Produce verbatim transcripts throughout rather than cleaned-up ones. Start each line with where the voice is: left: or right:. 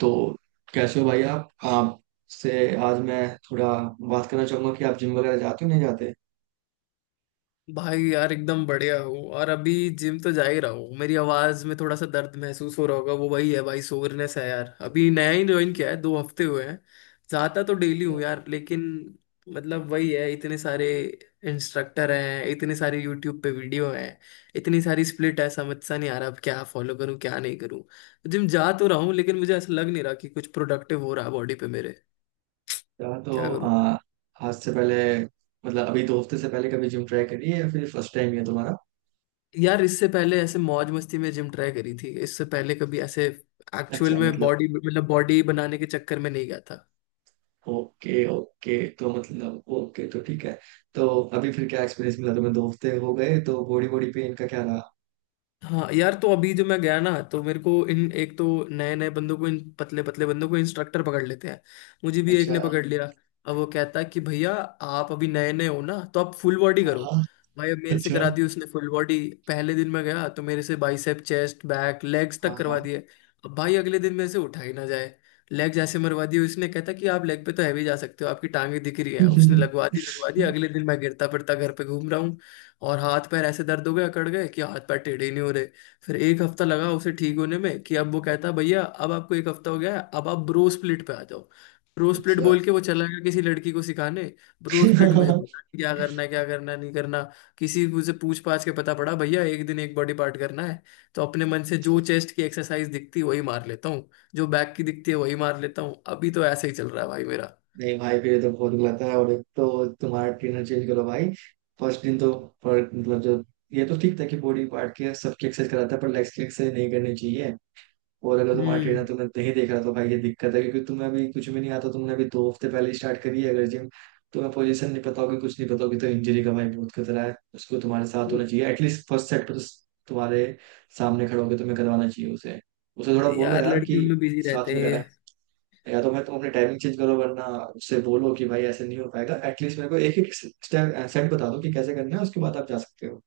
right: तो कैसे हो भाई आप आपसे आज मैं थोड़ा बात करना चाहूंगा कि आप जिम वगैरह जाते हो नहीं जाते।
left: भाई यार, एकदम बढ़िया हूँ। और अभी जिम तो जा ही रहा हूँ। मेरी आवाज में थोड़ा सा दर्द महसूस हो रहा होगा, वो वही है भाई, सोरनेस है यार। अभी नया ही ज्वाइन किया है, दो हफ्ते हुए हैं। जाता तो डेली हूँ यार, लेकिन मतलब वही है, इतने सारे इंस्ट्रक्टर हैं, इतने सारे यूट्यूब पे वीडियो हैं, इतनी सारी स्प्लिट है, समझ सा नहीं आ रहा अब क्या फॉलो करूँ क्या नहीं करूँ। जिम जा तो रहा हूँ लेकिन मुझे ऐसा लग नहीं रहा कि कुछ प्रोडक्टिव हो रहा है बॉडी पे मेरे।
right: यार तो
left: क्या?
right: आ, आज से पहले, मतलब अभी दो हफ्ते से पहले, कभी जिम ट्राई करी है या फिर फर्स्ट टाइम है तुम्हारा?
left: यार इससे पहले ऐसे मौज मस्ती में जिम ट्राई करी थी, इससे पहले कभी ऐसे एक्चुअल
right: अच्छा,
left: में
right: मतलब
left: बॉडी, मतलब बॉडी बनाने के चक्कर में नहीं गया।
right: ओके, ओके, तो मतलब ओके, तो ठीक है। तो अभी फिर क्या एक्सपीरियंस मिला तुम्हें, दो हफ्ते हो गए तो बॉडी बॉडी पेन का क्या रहा?
left: हाँ यार, तो अभी जो मैं गया ना, तो मेरे को इन एक तो नए नए बंदों को, इन पतले पतले बंदों को इंस्ट्रक्टर पकड़ लेते हैं। मुझे भी एक
right: अच्छा।
left: ने पकड़ लिया। अब वो कहता है कि भैया आप अभी नए नए हो ना, तो आप फुल बॉडी
right: हाँ,
left: करो।
right: हाँ।
left: भाई अब मेरे से
right: अच्छा।
left: करा दी उसने फुल बॉडी। पहले दिन में गया तो मेरे से बाइसेप, चेस्ट, बैक, लेग्स तक
right: हाँ,
left: करवा
right: हाँ।
left: दिए। अब भाई अगले दिन मेरे से उठा ही ना जाए। लेग जैसे मरवा दिए उसने, कहता कि आप लेग पे तो हैवी जा सकते हो, आपकी टांगे दिख रही है। उसने लगवा दी लगवा दी, अगले दिन मैं गिरता फिरता घर पे घूम रहा। और हाथ पैर ऐसे दर्द हो गए, अकड़ गए कि हाथ पैर टेढ़े ही नहीं हो रहे। फिर एक हफ्ता लगा उसे ठीक होने में, कि अब वो कहता भैया अब आपको एक हफ्ता हो गया है, अब आप ब्रो स्प्लिट पे आ जाओ। ब्रो स्प्लिट
right: अच्छा।
left: बोल के वो चला गया किसी लड़की को सिखाने। ब्रो स्प्लिट मुझे पता नहीं क्या करना है,
right: अच्छा।
left: क्या करना है, नहीं करना। किसी को से पूछ पाछ के पता पड़ा, भैया एक दिन एक बॉडी पार्ट करना है। तो अपने मन से जो चेस्ट की एक्सरसाइज दिखती है वही मार लेता हूँ, जो बैक की दिखती है वही मार लेता हूँ। अभी तो ऐसे ही चल रहा है भाई मेरा।
right: नहीं भाई, फिर तो बहुत गलत है, और एक तो तुम्हारा ट्रेनर चेंज करो भाई। फर्स्ट दिन तो पर मतलब जो, ये तो ठीक था कि बॉडी पार्ट के सबकी एक्सरसाइज कराता है, पर लेग्स की एक्सरसाइज नहीं करनी चाहिए। और अगर तुम्हारा
left: हम्म।
right: ट्रेनर तुम्हें नहीं देख रहा तो भाई ये दिक्कत है, क्योंकि तुम्हें अभी कुछ भी नहीं आता, तुमने अभी दो हफ्ते पहले स्टार्ट करी है अगर जिम। तुम्हें पोजीशन नहीं पता होगी, कुछ नहीं पता होगी, तो इंजरी का भाई बहुत खतरा है। उसको तुम्हारे साथ होना चाहिए, एटलीस्ट फर्स्ट सेट पर तो तुम्हारे सामने खड़ा होकर तुम्हें करवाना चाहिए उसे। उसे थोड़ा बोलो
left: यार
right: यार कि
left: लड़कियों में बिजी
right: साथ
left: रहते
right: में
left: हैं ये।
right: कराए, या तो मैं तुम अपनी टाइमिंग चेंज करो वरना उससे बोलो कि भाई ऐसे नहीं हो पाएगा, एटलीस्ट मेरे को एक एक स्टेप सेट बता दो कि कैसे करना है, उसके बाद आप जा सकते हो।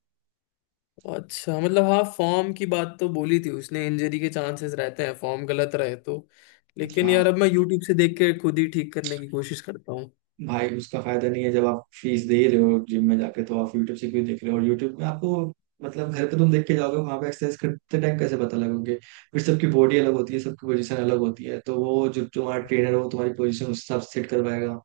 left: अच्छा मतलब, हाँ फॉर्म की बात तो बोली थी उसने, इंजरी के चांसेस रहते हैं फॉर्म गलत रहे तो। लेकिन
right: हाँ।
left: यार अब मैं यूट्यूब से देख के खुद ही ठीक करने की कोशिश करता हूँ।
right: भाई उसका फायदा नहीं है, जब आप फीस दे ही रहे हो जिम में जाके, तो आप यूट्यूब से भी देख रहे हो और यूट्यूब में आपको मतलब घर पे तुम देख के जाओगे, वहां पे एक्सरसाइज करते टाइम कैसे पता लगोगे? फिर सबकी बॉडी अलग होती है, सबकी पोजीशन अलग होती है, तो वो जो तुम्हारा ट्रेनर हो तुम्हारी पोजीशन उस हिसाब से सेट करवाएगा।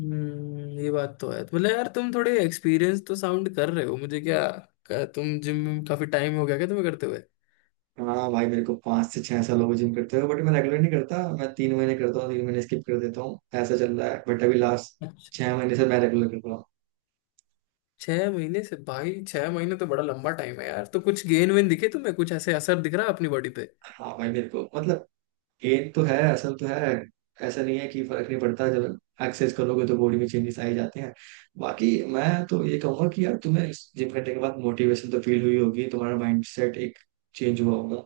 left: हम्म, ये बात तो है। तो मतलब यार तुम थोड़े एक्सपीरियंस तो साउंड कर रहे हो मुझे, क्या क्या तुम जिम में काफी टाइम हो गया क्या तुम्हें करते हुए?
right: हाँ भाई, मेरे को पाँच से छह साल हो गए जिम करते हुए, बट मैं रेगुलर नहीं करता, मैं तीन महीने करता हूँ, तीन महीने स्किप कर देता हूँ, ऐसा चल रहा है। बट अभी लास्ट
left: अच्छा।
right: छह महीने से मैं रेगुलर कर रहा हूँ।
left: छह महीने से भाई? छह महीने तो बड़ा लंबा टाइम है यार। तो कुछ गेन वेन दिखे तुम्हें? कुछ ऐसे असर दिख रहा है अपनी बॉडी पे?
right: हाँ भाई मेरे को, मतलब गेन तो है, असल तो है। ऐसा नहीं है कि फर्क नहीं पड़ता, जब एक्सरसाइज करोगे तो बॉडी में चेंजेस आ ही जाते हैं। बाकी मैं तो ये कहूंगा कि यार तुम्हें जिम करने के बाद मोटिवेशन तो फील हुई होगी, तुम्हारा माइंड सेट एक चेंज हुआ होगा।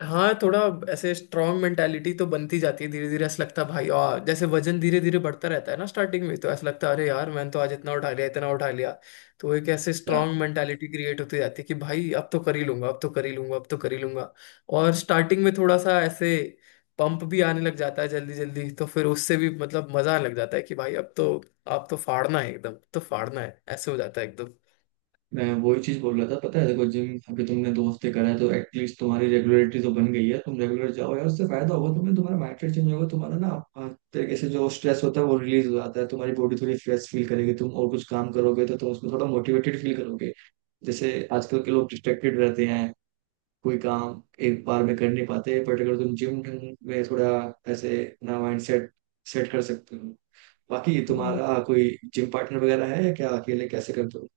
left: हाँ थोड़ा ऐसे स्ट्रांग मेंटालिटी तो बनती जाती है धीरे धीरे, ऐसा लगता है भाई। और जैसे वजन धीरे धीरे बढ़ता रहता है ना स्टार्टिंग में, तो ऐसा लगता है अरे यार मैंने तो आज इतना उठा लिया इतना उठा लिया। तो एक ऐसे स्ट्रांग मेंटालिटी क्रिएट होती जाती है कि भाई अब तो कर ही लूंगा, अब तो कर ही लूंगा, अब तो कर ही लूंगा। और स्टार्टिंग में थोड़ा सा ऐसे पंप भी आने लग जाता है जल्दी जल्दी, तो फिर उससे भी मतलब मजा आने लग जाता है कि भाई अब तो आप तो फाड़ना है एकदम, अब तो फाड़ना है, ऐसे हो जाता है एकदम।
right: मैं वही चीज बोल रहा था, पता है? देखो, जिम अभी तुमने दो हफ्ते करा है, तो एटलीस्ट तुम्हारी रेगुलरिटी तो बन गई है। तुम रेगुलर जाओ यार, उससे फायदा होगा तुम्हें, तुम्हारा माइंडसेट चेंज होगा, तुम्हारा ना आ, तरीके से जो स्ट्रेस होता है वो रिलीज हो जाता है, तुम्हारी बॉडी थोड़ी फ्रेश फील करेगी, तुम और कुछ काम करोगे तो तुम उसमें थोड़ा मोटिवेटेड फील करोगे। जैसे आजकल के लोग डिस्ट्रैक्टेड रहते हैं, कोई काम एक बार में कर नहीं पाते, बट अगर तुम जिम में थोड़ा ऐसे अपना माइंड सेट सेट कर सकते हो। बाकी तुम्हारा कोई जिम पार्टनर वगैरह है या क्या, अकेले कैसे करते हो?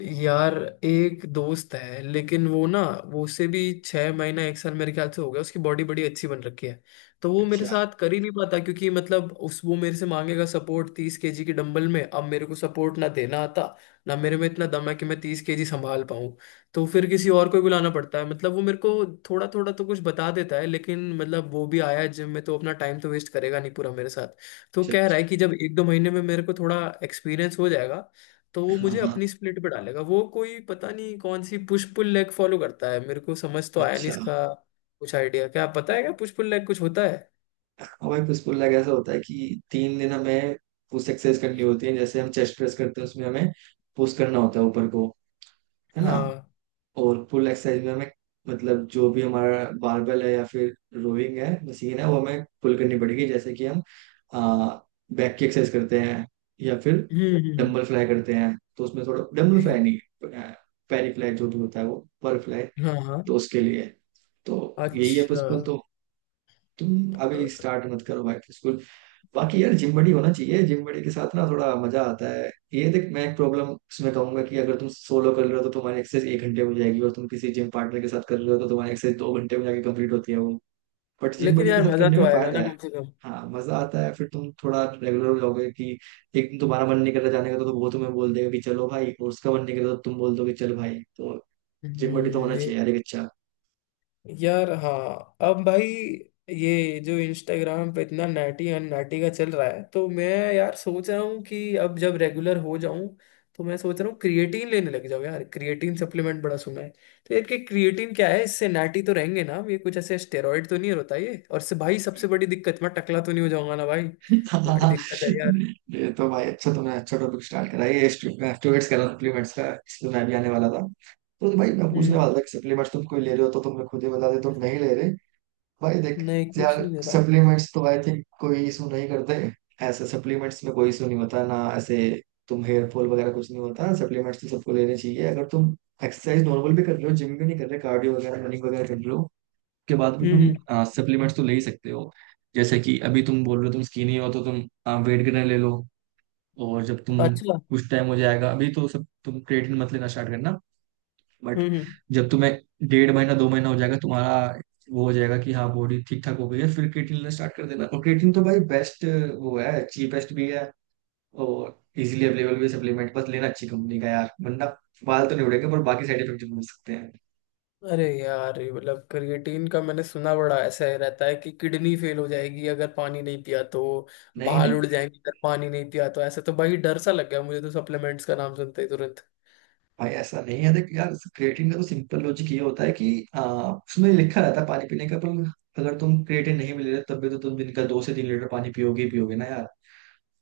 left: यार एक दोस्त है लेकिन वो ना, वो उससे भी छह महीना एक साल मेरे ख्याल से हो गया, उसकी बॉडी बड़ी अच्छी बन रखी है। तो वो मेरे
right: अच्छा।
left: साथ कर ही नहीं पाता क्योंकि मतलब उस वो मेरे से मांगेगा सपोर्ट तीस केजी की डंबल में, अब मेरे को सपोर्ट ना देना आता, ना मेरे में इतना दम है कि मैं तीस केजी संभाल पाऊँ। तो फिर किसी और को ही बुलाना पड़ता है। मतलब वो मेरे को थोड़ा थोड़ा तो कुछ बता देता है लेकिन, मतलब वो भी आया है जिम में तो अपना टाइम तो वेस्ट करेगा नहीं पूरा मेरे साथ। तो
right: अच्छा।
left: कह रहा
right: अच्छा।
left: है कि जब एक दो महीने में मेरे को थोड़ा एक्सपीरियंस हो जाएगा तो वो
right: हाँ,
left: मुझे
right: हाँ।
left: अपनी स्प्लिट पे डालेगा। वो कोई पता नहीं कौन सी पुश पुल लेग फॉलो करता है, मेरे को समझ तो आया नहीं
right: अच्छा।
left: इसका। कुछ आइडिया क्या आप, पता है क्या पुश पुल लेग कुछ होता है?
right: हमारे पुश पुल लेग ऐसा होता है कि तीन दिन हमें पुश एक्सरसाइज करनी होती है, जैसे हम चेस्ट प्रेस करते हैं उसमें हमें पुश करना होता है ऊपर को, है ना?
left: हाँ।
right: और पुल एक्सरसाइज में हमें मतलब जो भी हमारा बारबेल है या फिर रोइंग है मशीन है, वो हमें पुल करनी पड़ेगी। जैसे कि हम आ, बैक की एक्सरसाइज करते हैं, या फिर
left: हम्म।
right: डंबल फ्लाई करते हैं तो उसमें थोड़ा, डंबल
left: हम्म,
right: फ्लाई नहीं, पैरी फ्लाई जो भी होता है, वो पर फ्लाई।
left: हाँ हाँ।
right: तो उसके लिए तो, यही है पुश
left: अच्छा।
right: पुल। तो तुम अभी स्टार्ट मत करो बैक टू स्कूल। बाकी यार जिम बड़ी होना चाहिए, जिम बड़ी के साथ ना थोड़ा मजा आता है। ये देख, मैं एक प्रॉब्लम उसमें कहूंगा कि अगर तुम सोलो कर रहे हो तो तुम्हारी एक्सरसाइज एक घंटे में हो जाएगी, और तुम किसी जिम पार्टनर के साथ कर रहे हो तो तुम्हारी एक्सरसाइज दो घंटे में जाके कंप्लीट होती है वो, बट जिम
left: लेकिन
right: बड़ी के
left: यार
right: साथ
left: मजा
right: करने
left: तो
right: में
left: आएगा
right: फायदा
left: ना
right: है।
left: कम से कम।
right: हाँ, मजा आता है, फिर तुम थोड़ा रेगुलर हो जाओगे कि एक दिन तुम्हारा मन नहीं कर रहा जाने का, तो वो तुम्हें बोल देगा कि चलो भाई, और उसका मन नहीं कर रहा तो तुम बोल दोगे चल भाई। तो
left: हम्म,
right: जिम बड़ी तो होना
left: ये।
right: चाहिए यार, एक अच्छा।
left: यार हाँ, अब भाई ये जो इंस्टाग्राम पे इतना नैटी एंड नैटी का चल रहा है तो मैं, यार सोच रहा हूँ कि अब जब रेगुलर हो जाऊं तो मैं सोच रहा हूँ क्रिएटिन लेने लग जाऊँ यार, क्रिएटिन सप्लीमेंट बड़ा सुना है। तो यार कि क्रिएटिन क्या है, इससे नैटी तो रहेंगे ना हम? ये कुछ ऐसे स्टेरॉइड तो नहीं होता ये? और से भाई सबसे बड़ी दिक्कत, मैं टकला तो नहीं हो जाऊंगा ना भाई? बड़ी दिक्कत है यार।
right: ये तो भाई अच्छा, तुमने अच्छा टॉपिक स्टार्ट करा है। ये स्टूडेंट्स कह रहा सप्लीमेंट्स का, इसलिए मैं भी आने वाला था। तो भाई मैं पूछने
left: हम्म।
right: वाला था कि सप्लीमेंट्स तुम कोई ले रहे हो, तो तुमने खुद ही बता दिया तुम नहीं ले रहे। भाई देख
left: नहीं कुछ
right: यार,
left: नहीं दे रहा।
right: सप्लीमेंट्स तो आई थिंक कोई इशू नहीं करते, ऐसे सप्लीमेंट्स में कोई इशू नहीं होता ना, ऐसे तुम हेयर फॉल वगैरह कुछ नहीं होता। सप्लीमेंट्स तो सबको लेने चाहिए, अगर तुम एक्सरसाइज नॉर्मल भी कर रहे हो, जिम भी नहीं कर रहे, कार्डियो वगैरह रनिंग वगैरह कर रहे हो, के बाद में
left: हम्म हम्म।
right: तुम सप्लीमेंट्स तो ले ही सकते हो। जैसे कि अभी तुम बोल रहे हो तुम स्किनी हो, तो तुम वेट गेनर ले लो। और जब तुम,
left: अच्छा।
right: कुछ टाइम हो जाएगा अभी तो सब, तुम क्रिएटिन मत लेना स्टार्ट करना, बट
left: हम्म हम्म।
right: जब तुम्हें डेढ़ महीना दो महीना हो जाएगा तुम्हारा, वो हो जाएगा कि हाँ बॉडी ठीक ठाक हो गई है, फिर क्रिएटिन लेना स्टार्ट कर देना। और क्रिएटिन तो भाई बेस्ट वो है, चीपेस्ट भी है और इजीली अवेलेबल भी सप्लीमेंट, बस लेना अच्छी कंपनी का यार, वरना बाल तो नहीं उड़ेंगे पर बाकी साइड इफेक्ट जरूर हो सकते हैं।
left: अरे यार, ये मतलब क्रिएटिन का मैंने सुना बड़ा ऐसा है, रहता है कि किडनी फेल हो जाएगी अगर पानी नहीं पिया तो,
right: नहीं,
left: बाल
right: नहीं,
left: उड़ जाएंगे अगर पानी नहीं पिया तो। ऐसा तो भाई डर सा लग गया मुझे तो सप्लीमेंट्स का नाम सुनते ही तुरंत।
right: भाई ऐसा नहीं है, देख यार, क्रिएटिन का तो सिंपल लॉजिक ये होता है कि आ, उसमें लिखा रहता है पानी पीने का, पर अगर तुम क्रिएटिन नहीं मिल रहे तब भी तो तुम दिन का दो से तीन लीटर पानी पियोगे ही पियोगे ना यार।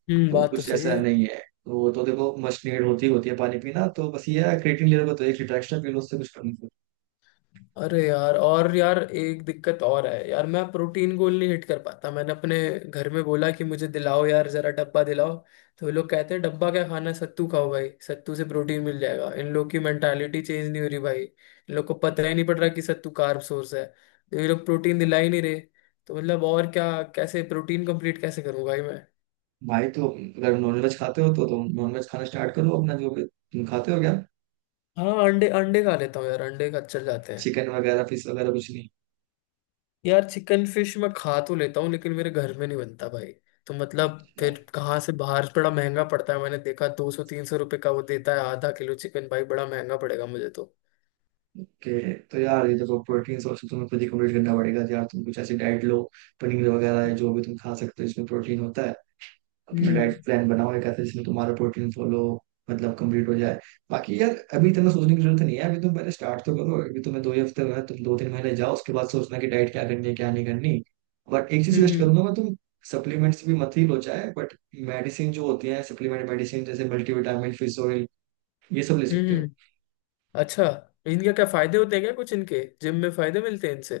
left: हम्म,
right: तो
left: बात तो
right: कुछ
left: सही
right: ऐसा
left: है।
right: नहीं है, तो तो देखो मस्ट नीड होती ही होती है पानी पीना, तो बस ये है क्रिएटिन ले रहे हो तो एक लीटर एक्स्ट्रा पी लो, उससे कुछ फर्क नहीं पड़ता।
left: अरे यार, और यार एक दिक्कत और है यार, मैं प्रोटीन गोल नहीं हिट कर पाता। मैंने अपने घर में बोला कि मुझे दिलाओ यार जरा डब्बा दिलाओ, तो वो लोग कहते हैं डब्बा क्या खाना है, सत्तू खाओ भाई सत्तू से प्रोटीन मिल जाएगा। इन लोग की मेंटालिटी चेंज नहीं हो रही भाई, इन लोग को पता ही नहीं पड़ रहा कि सत्तू कार्ब सोर्स है तो ये लोग प्रोटीन दिला ही नहीं रहे। तो मतलब और क्या, कैसे प्रोटीन कंप्लीट कैसे करूँ भाई मैं?
right: भाई तो अगर नॉनवेज खाते हो तो तुम नॉनवेज खाना स्टार्ट करो, अपना जो भी तुम खाते हो क्या,
left: हाँ अंडे, अंडे खा लेता हूँ यार, अंडे का चल जाते हैं।
right: चिकन वगैरह फिश वगैरह कुछ नहीं?
left: यार चिकन फिश मैं खा तो लेता हूँ लेकिन मेरे घर में नहीं बनता भाई। तो मतलब फिर कहाँ से, बाहर बड़ा महंगा पड़ता है, मैंने देखा दो सौ तीन सौ रुपये का वो देता है आधा किलो चिकन, भाई बड़ा महंगा पड़ेगा मुझे तो।
right: ओके, तो यार ये देखो प्रोटीन सोर्स तो तुम्हें खुद ही कंप्लीट करना पड़ेगा। तो यार तुम कुछ ऐसी डाइट लो, पनीर वगैरह है जो भी तुम खा सकते हो इसमें प्रोटीन होता है। अपना
left: हम्म।
right: डाइट प्लान बनाओ एक ऐसे जिसमें तुम्हारा प्रोटीन फॉलो, मतलब कंप्लीट हो जाए। बाकी यार अभी इतना सोचने की जरूरत नहीं है, अभी तुम पहले स्टार्ट तो करो, अभी तुम्हें दो ही हफ्ते में, तुम दो तीन महीने जाओ उसके बाद सोचना कि डाइट क्या करनी है क्या नहीं करनी। बट एक चीज सजेस्ट
left: हम्म
right: करूंगा मैं, तुम सप्लीमेंट्स भी मत ही लो चाहे, बट मेडिसिन जो होती है सप्लीमेंट मेडिसिन, जैसे मल्टीविटामिन, फिश ऑयल, ये सब ले सकते हो।
left: हम्म। अच्छा, इनके क्या फायदे होते हैं क्या, कुछ इनके जिम में फायदे मिलते हैं इनसे?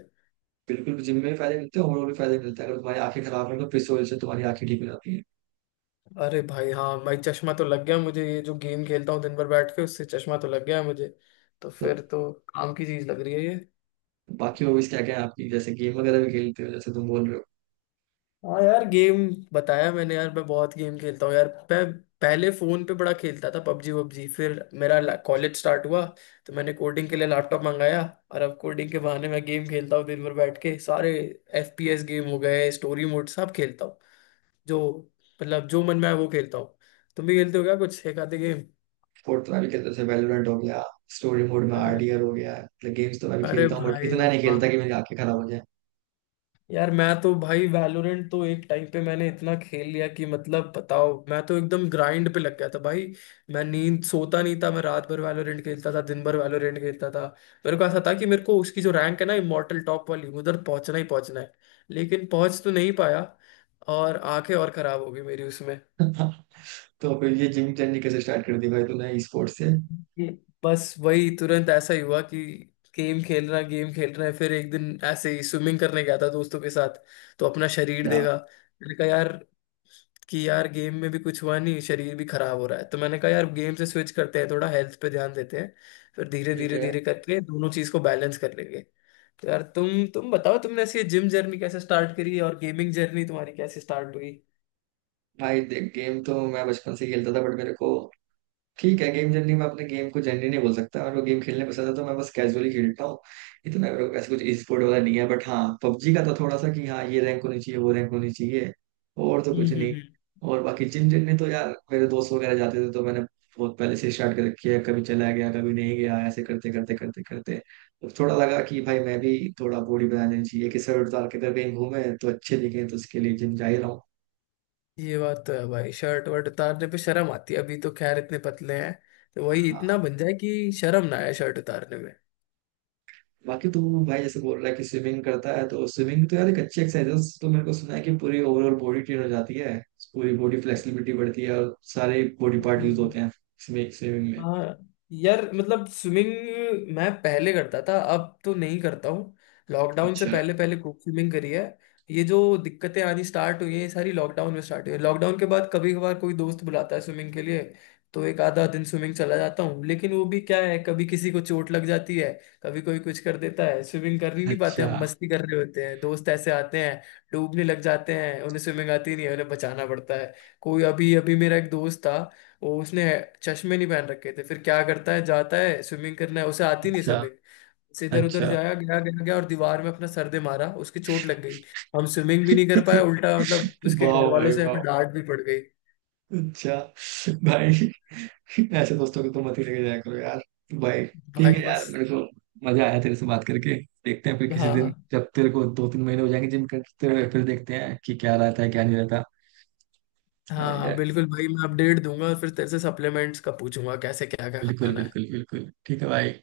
right: बिल्कुल जिम में भी फायदे मिलते हैं, और भी फायदे मिलते हैं। अगर तुम्हारी आंखें खराब है तो फिश ऑयल से तुम्हारी आंखें ठीक हो जाती है।
left: अरे भाई हाँ भाई, चश्मा तो लग गया मुझे, ये जो गेम खेलता हूँ दिन भर बैठ के, उससे चश्मा तो लग गया है मुझे। तो
right: तो
left: फिर तो काम की चीज लग रही है ये।
right: बाकी हॉबीज क्या क्या है आपकी, जैसे गेम वगैरह भी खेलते हो जैसे तुम बोल रहे हो?
left: हाँ यार गेम, बताया मैंने यार, मैं बहुत गेम खेलता हूँ यार। मैं पहले फोन पे बड़ा खेलता था पबजी वबजी। फिर मेरा कॉलेज स्टार्ट हुआ तो मैंने कोडिंग के लिए लैपटॉप मंगाया, और अब कोडिंग के बहाने मैं गेम खेलता हूँ दिन भर बैठ के। सारे एफ पी एस गेम हो गए, स्टोरी मोड, सब खेलता हूँ। जो मतलब जो मन में आए वो खेलता हूँ। तुम भी खेलते हो क्या कुछ एक आधे गेम?
right: स्पोर्ट तो मैं भी खेलता हूँ, जैसे वैलोरेंट हो गया, स्टोरी मोड में आर डी आर हो गया, मतलब गेम्स तो मैं भी
left: अरे
right: खेलता हूँ, बट
left: भाई
right: इतना नहीं
left: वाह,
right: खेलता कि मेरी आंखें खराब हो जाए।
left: यार मैं तो भाई वैलोरेंट तो एक टाइम पे मैंने इतना खेल लिया कि मतलब बताओ मैं तो एकदम ग्राइंड पे लग गया था भाई। मैं नींद सोता नहीं था, मैं रात भर वैलोरेंट खेलता था, दिन भर वैलोरेंट खेलता था। मेरे को ऐसा था कि मेरे को उसकी जो रैंक है ना इमॉर्टल टॉप वाली, उधर पहुंचना ही पहुंचना है। लेकिन पहुंच तो नहीं पाया और आंखें और खराब हो गई मेरी उसमें।
right: तो फिर ये जिम जर्नी कैसे स्टार्ट कर दी भाई तूने ई स्पोर्ट्स से?
left: ये- बस वही तुरंत ऐसा ही हुआ कि गेम खेल रहा, गेम खेल रहा है, फिर एक दिन ऐसे ही स्विमिंग करने गया था दोस्तों के साथ। तो अपना शरीर
right: या,
left: देखा, मैंने कहा यार कि यार गेम में भी कुछ हुआ नहीं, शरीर भी खराब हो रहा है। तो मैंने कहा यार गेम से स्विच करते हैं, थोड़ा हेल्थ पे ध्यान देते हैं। फिर धीरे
right: ठीक
left: धीरे
right: है,
left: धीरे करके दोनों चीज को बैलेंस कर लेंगे। तो यार तुम तुम बताओ, तुमने ऐसी जिम जर्नी कैसे स्टार्ट करी और गेमिंग जर्नी तुम्हारी कैसे स्टार्ट
right: भाई देख गेम तो मैं बचपन से ही खेलता था, बट मेरे को ठीक है, गेम जर्नी में अपने गेम को जर्नी नहीं बोल सकता, और वो गेम खेलने पसंद है तो मैं बस कैजुअली खेलता हूँ। ये तो मैं, मेरे को ऐसे कुछ ई स्पोर्ट वाला नहीं है, बट हाँ पबजी का तो थोड़ा सा कि हाँ ये रैंक होनी चाहिए वो रैंक होनी चाहिए, और तो कुछ नहीं।
left: हुई?
right: और बाकी जिम जर्नी तो यार, मेरे दोस्त वगैरह जाते थे तो मैंने बहुत पहले से स्टार्ट कर रखी है, कभी चला गया कभी नहीं गया, ऐसे करते करते करते करते तो थोड़ा लगा कि भाई मैं भी थोड़ा बॉडी बनानी चाहिए, कि सर उतार के अगर कहीं घूमे तो अच्छे दिखे, तो उसके लिए जिम जा ही रहा
left: ये बात तो है भाई, शर्ट वर्ट उतारने पे शर्म आती है, अभी तो खैर इतने पतले हैं। तो वही
right: हूँ।
left: इतना बन जाए कि शर्म ना आए शर्ट उतारने
right: बाकी तू भाई जैसे बोल रहा है कि स्विमिंग करता है, तो स्विमिंग तो यार एक अच्छी एक्सरसाइज है। तो मेरे को सुना है कि पूरी ओवरऑल बॉडी ट्रेन हो जाती है, पूरी बॉडी फ्लेक्सिबिलिटी बढ़ती है और सारे बॉडी पार्ट यूज
left: में।
right: होते हैं स्विमिंग स्विमिंग में।
left: हाँ यार मतलब स्विमिंग मैं पहले करता था, अब तो नहीं करता हूँ। लॉकडाउन से
right: अच्छा।
left: पहले पहले खूब स्विमिंग करी है। ये जो दिक्कतें आनी स्टार्ट हुई हैं ये सारी लॉकडाउन में स्टार्ट हुई है। लॉकडाउन के बाद कभी कभार कोई दोस्त बुलाता है स्विमिंग के लिए, तो एक आधा दिन स्विमिंग चला जाता हूँ। लेकिन वो भी क्या है, कभी किसी को चोट लग जाती है, कभी कोई कुछ कर देता है, स्विमिंग कर ही नहीं पाते। हम
right: अच्छा।
left: मस्ती कर रहे होते हैं, दोस्त ऐसे आते हैं, डूबने लग जाते हैं, उन्हें स्विमिंग आती नहीं है, उन्हें बचाना पड़ता है। कोई अभी अभी मेरा एक दोस्त था, वो, उसने चश्मे नहीं पहन रखे थे, फिर क्या करता है जाता है स्विमिंग करना है उसे, आती नहीं
right: अच्छा।
left: स्विमिंग उसे। इधर उधर
right: अच्छा।
left: जाया गया गया गया और दीवार में अपना सर दे मारा, उसकी चोट लग गई। हम स्विमिंग भी नहीं कर पाए, उल्टा मतलब उसके
right: वाह
left: घर वालों
right: भाई
left: से
right: वाह।
left: हमें डांट भी पड़ गई।
right: अच्छा। भाई ऐसे दोस्तों को तो मत ही लेके जाया करो यार, भाई।
left: भाई
right: ठीक है
left: बस।
right: यार, मेरे को मजा आया तेरे से बात करके। देखते हैं फिर किसी दिन,
left: हाँ
right: जब तेरे को दो तीन महीने हो जाएंगे जिम करते हुए, फिर देखते हैं कि क्या रहता है क्या नहीं
left: हाँ हाँ
right: रहता।
left: बिल्कुल भाई, मैं अपडेट दूंगा और फिर तेरे से सप्लीमेंट्स का पूछूंगा कैसे क्या क्या
right: बिल्कुल,
left: खाना है।
right: बिल्कुल, बिल्कुल ठीक है भाई।